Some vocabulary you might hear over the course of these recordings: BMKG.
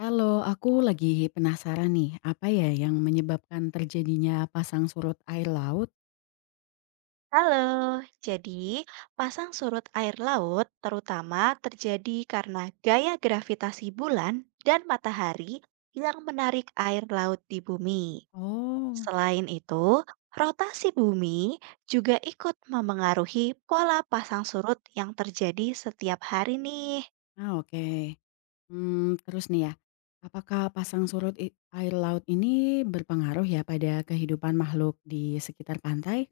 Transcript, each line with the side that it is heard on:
left: Halo, aku lagi penasaran nih, apa ya yang menyebabkan terjadinya pasang surut air laut?
right: Halo, jadi pasang surut air laut terutama terjadi karena gaya gravitasi bulan dan matahari yang menarik air laut di bumi.
left: Oh,
right: Selain itu, rotasi bumi juga ikut memengaruhi pola pasang surut yang terjadi setiap hari nih.
left: ah, oke. Hmm, terus nih ya, apakah pasang surut air laut ini berpengaruh ya pada kehidupan makhluk di sekitar pantai?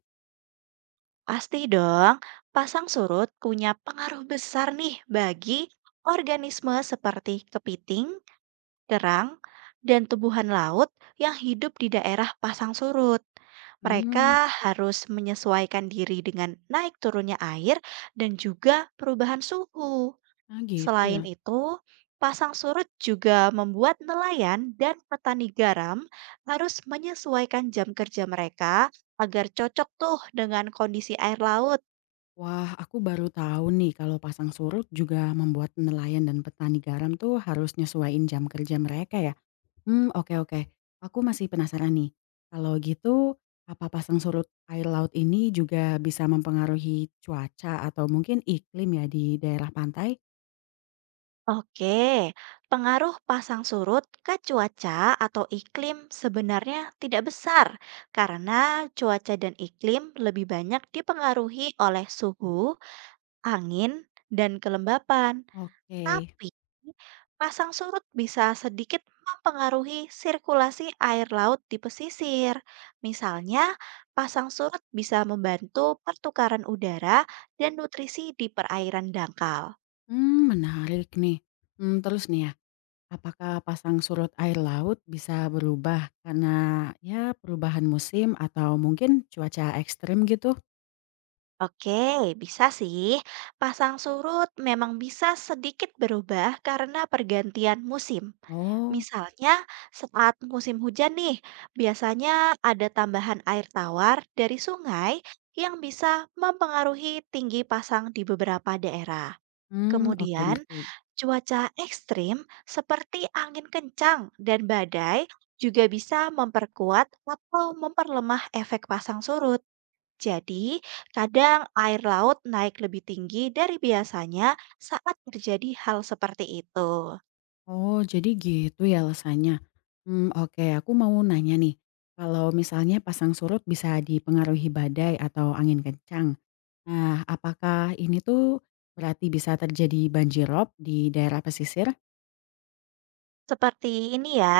right: Pasti dong, pasang surut punya pengaruh besar nih bagi organisme seperti kepiting terang, dan tumbuhan laut yang hidup di daerah pasang surut. Mereka
left: Hmm,
right: harus menyesuaikan diri dengan naik turunnya air dan juga perubahan suhu.
left: nah gitu ya.
right: Selain itu, pasang surut juga membuat nelayan dan petani garam harus menyesuaikan jam kerja mereka agar cocok tuh dengan kondisi air laut.
left: Wah, aku baru tahu nih kalau pasang surut juga membuat nelayan dan petani garam tuh harus nyesuaiin jam kerja mereka ya. Oke oke. Aku masih penasaran nih, kalau gitu apa pasang surut air laut ini juga bisa mempengaruhi cuaca atau mungkin iklim ya di daerah pantai?
right: Oke, pengaruh pasang surut ke cuaca atau iklim sebenarnya tidak besar karena cuaca dan iklim lebih banyak dipengaruhi oleh suhu, angin, dan kelembapan.
left: Oke,
right: Tapi, pasang surut bisa sedikit mempengaruhi sirkulasi air laut di pesisir. Misalnya, pasang surut bisa membantu pertukaran udara dan nutrisi di perairan dangkal.
left: menarik nih. Terus nih ya, apakah pasang surut air laut bisa berubah karena ya perubahan musim atau mungkin cuaca ekstrim gitu?
right: Oke, bisa sih. Pasang surut memang bisa sedikit berubah karena pergantian musim.
left: Oh,
right: Misalnya, saat musim hujan nih, biasanya ada tambahan air tawar dari sungai yang bisa mempengaruhi tinggi pasang di beberapa daerah.
left: oke
right: Kemudian,
left: ngerti.
right: cuaca ekstrim seperti angin kencang dan badai juga bisa memperkuat atau memperlemah efek pasang surut. Jadi, kadang air laut naik lebih tinggi dari biasanya saat terjadi hal seperti itu.
left: Oh, jadi gitu ya alasannya. Oke, aku mau nanya nih, kalau misalnya pasang surut bisa dipengaruhi badai atau angin kencang. Nah, apakah ini tuh berarti bisa terjadi banjir rob di daerah pesisir?
right: Seperti ini ya,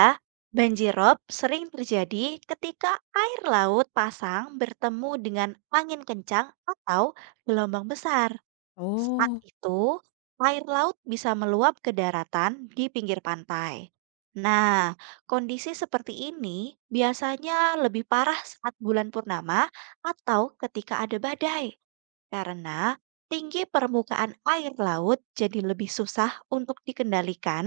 right: banjir rob sering terjadi ketika air laut pasang bertemu dengan angin kencang atau gelombang besar. Saat
left: Oh,
right: itu, air laut bisa meluap ke daratan di pinggir pantai. Nah, kondisi seperti ini biasanya lebih parah saat bulan purnama atau ketika ada badai. Karena tinggi permukaan air laut jadi lebih susah untuk dikendalikan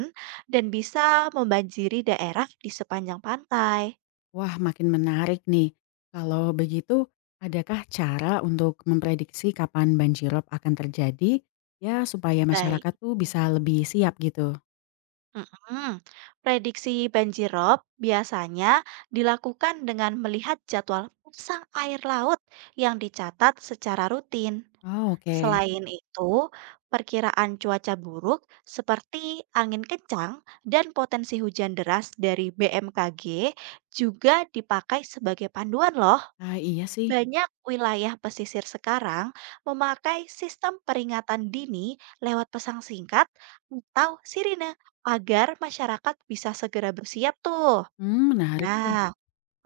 right: dan bisa membanjiri daerah di sepanjang pantai.
left: wah makin menarik nih. Kalau begitu, adakah cara untuk memprediksi kapan banjir rob akan terjadi, ya supaya
right: Baik.
left: masyarakat tuh bisa lebih siap gitu?
right: Mm-mm. Prediksi banjir rob biasanya dilakukan dengan melihat jadwal pasang air laut yang dicatat secara rutin.
left: Oh, oke.
right: Selain itu, perkiraan cuaca buruk seperti angin kencang dan potensi hujan deras dari BMKG juga dipakai sebagai panduan loh.
left: Ah, iya sih.
right: Banyak wilayah pesisir sekarang memakai sistem peringatan dini lewat pesan singkat atau sirine agar masyarakat bisa segera bersiap tuh.
left: Menarik tuh.
right: Nah,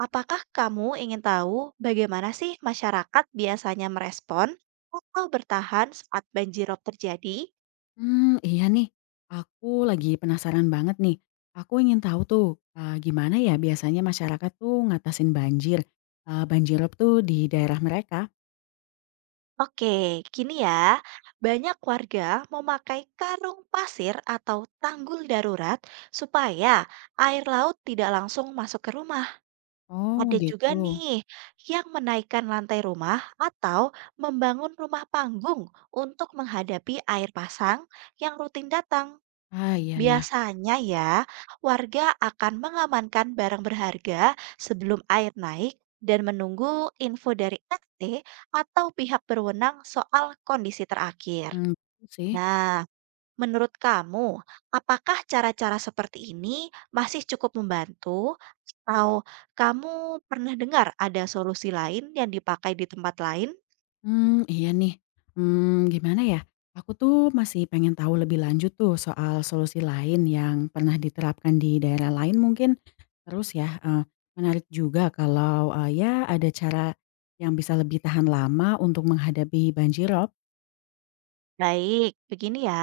right: apakah kamu ingin tahu bagaimana sih masyarakat biasanya merespon atau bertahan saat banjirop terjadi?
left: Hmm iya nih, aku lagi penasaran banget nih. Aku ingin tahu tuh, gimana ya biasanya masyarakat tuh ngatasin banjir, eh, banjir rob tuh di daerah mereka?
right: Oke, gini ya. Banyak warga memakai karung pasir atau tanggul darurat supaya air laut tidak langsung masuk ke rumah.
left: Oh
right: Ada juga
left: gitu.
right: nih yang menaikkan lantai rumah atau membangun rumah panggung untuk menghadapi air pasang yang rutin datang.
left: Ah, iya iya,
right: Biasanya ya, warga akan mengamankan barang berharga sebelum air naik dan menunggu info dari RT atau pihak berwenang soal kondisi terakhir.
left: Betul sih.
right: Nah, menurut kamu, apakah cara-cara seperti ini masih cukup membantu atau kamu pernah dengar ada solusi lain yang dipakai di tempat lain?
left: Iya nih, gimana ya, aku tuh masih pengen tahu lebih lanjut tuh soal solusi lain yang pernah diterapkan di daerah lain mungkin. Terus ya, menarik juga kalau, ya ada cara yang bisa lebih tahan lama untuk menghadapi banjirop.
right: Baik, begini ya.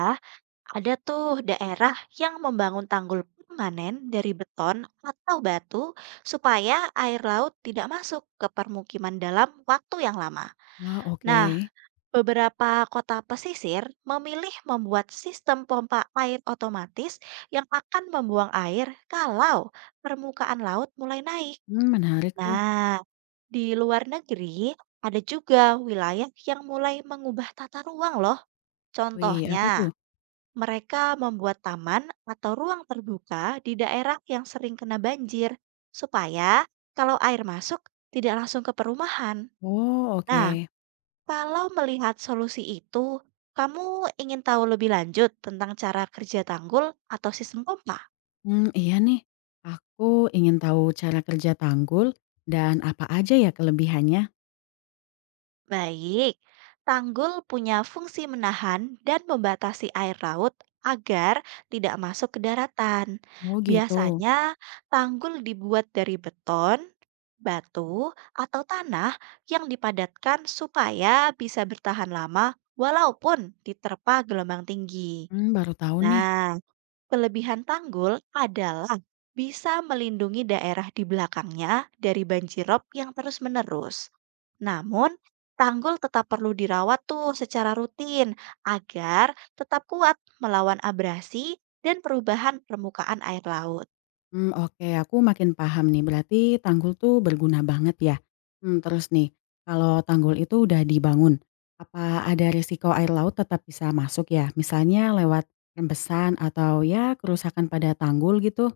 right: Ada tuh daerah yang membangun tanggul permanen dari beton atau batu supaya air laut tidak masuk ke permukiman dalam waktu yang lama.
left: Wah, oke.
right: Nah, beberapa kota pesisir memilih membuat sistem pompa air otomatis yang akan membuang air kalau permukaan laut mulai naik.
left: Menarik tuh.
right: Nah, di luar negeri ada juga wilayah yang mulai mengubah tata ruang loh.
left: Wih,
right: Contohnya,
left: apa tuh?
right: mereka membuat taman atau ruang terbuka di daerah yang sering kena banjir, supaya kalau air masuk tidak langsung ke perumahan.
left: Oh, oke.
right: Nah, kalau melihat solusi itu, kamu ingin tahu lebih lanjut tentang cara kerja tanggul atau sistem pompa?
left: Iya nih, aku ingin tahu cara kerja tanggul dan apa aja ya kelebihannya?
right: Baik, tanggul punya fungsi menahan dan membatasi air laut agar tidak masuk ke daratan.
left: Oh, gitu.
right: Biasanya, tanggul dibuat dari beton, batu, atau tanah yang dipadatkan supaya bisa bertahan lama walaupun diterpa gelombang tinggi.
left: Baru tahu nih.
right: Nah, kelebihan tanggul adalah bisa melindungi daerah di belakangnya dari banjir rob yang terus-menerus. Namun, tanggul tetap perlu dirawat tuh secara rutin agar tetap kuat melawan abrasi dan perubahan permukaan air laut.
left: Oke, aku makin paham nih, berarti tanggul tuh berguna banget ya? Terus nih, kalau tanggul itu udah dibangun, apa ada risiko air laut tetap bisa masuk ya? Misalnya lewat rembesan atau ya kerusakan pada tanggul gitu?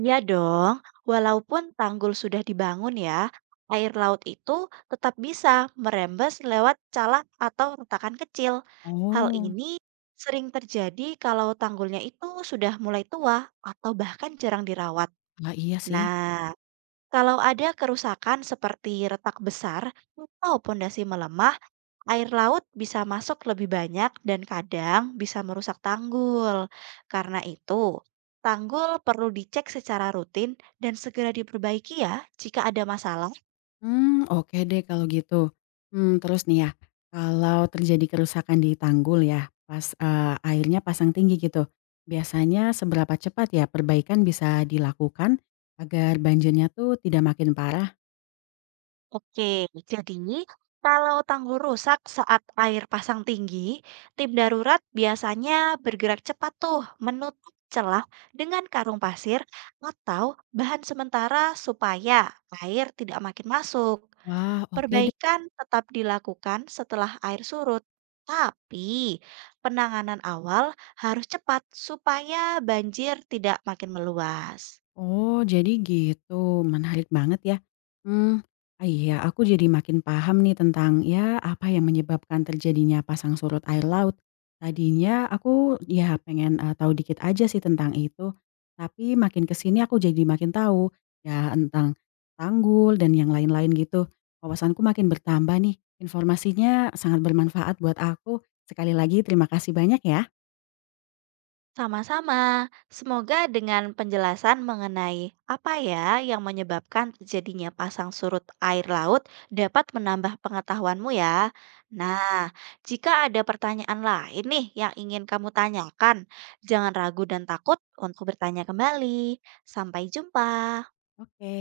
right: Iya dong, walaupun tanggul sudah dibangun ya, air laut itu tetap bisa merembes lewat calak atau retakan kecil. Hal
left: Oh,
right: ini sering terjadi kalau tanggulnya itu sudah mulai tua atau bahkan jarang dirawat.
left: wah iya sih.
right: Nah, kalau ada kerusakan seperti retak besar atau pondasi melemah, air laut bisa masuk lebih banyak dan kadang bisa merusak tanggul. Karena itu, tanggul perlu dicek secara rutin dan segera diperbaiki ya jika ada masalah.
left: Oke deh kalau gitu. Terus nih ya, kalau terjadi kerusakan di tanggul ya pas, airnya pasang tinggi gitu, biasanya seberapa cepat ya perbaikan bisa dilakukan agar banjirnya tuh tidak makin parah?
right: Oke, jadi kalau tanggul rusak saat air pasang tinggi, tim darurat biasanya bergerak cepat tuh menutup celah dengan karung pasir atau bahan sementara supaya air tidak makin masuk.
left: Wah, oke deh.
right: Perbaikan tetap dilakukan setelah air surut, tapi penanganan awal harus cepat supaya banjir tidak makin meluas.
left: Oh, jadi gitu. Menarik banget ya. Hmm, ah, iya, aku jadi makin paham nih tentang, ya, apa yang menyebabkan terjadinya pasang surut air laut. Tadinya aku, ya, pengen, tahu dikit aja sih tentang itu, tapi makin ke sini aku jadi makin tahu, ya, tentang tanggul dan yang lain-lain gitu. Wawasanku makin bertambah nih. Informasinya sangat bermanfaat buat aku. Sekali lagi terima kasih banyak ya.
right: Sama-sama, semoga dengan penjelasan mengenai apa ya yang menyebabkan terjadinya pasang surut air laut dapat menambah pengetahuanmu ya. Nah, jika ada pertanyaan lain nih yang ingin kamu tanyakan, jangan ragu dan takut untuk bertanya kembali. Sampai jumpa.
left: Oke.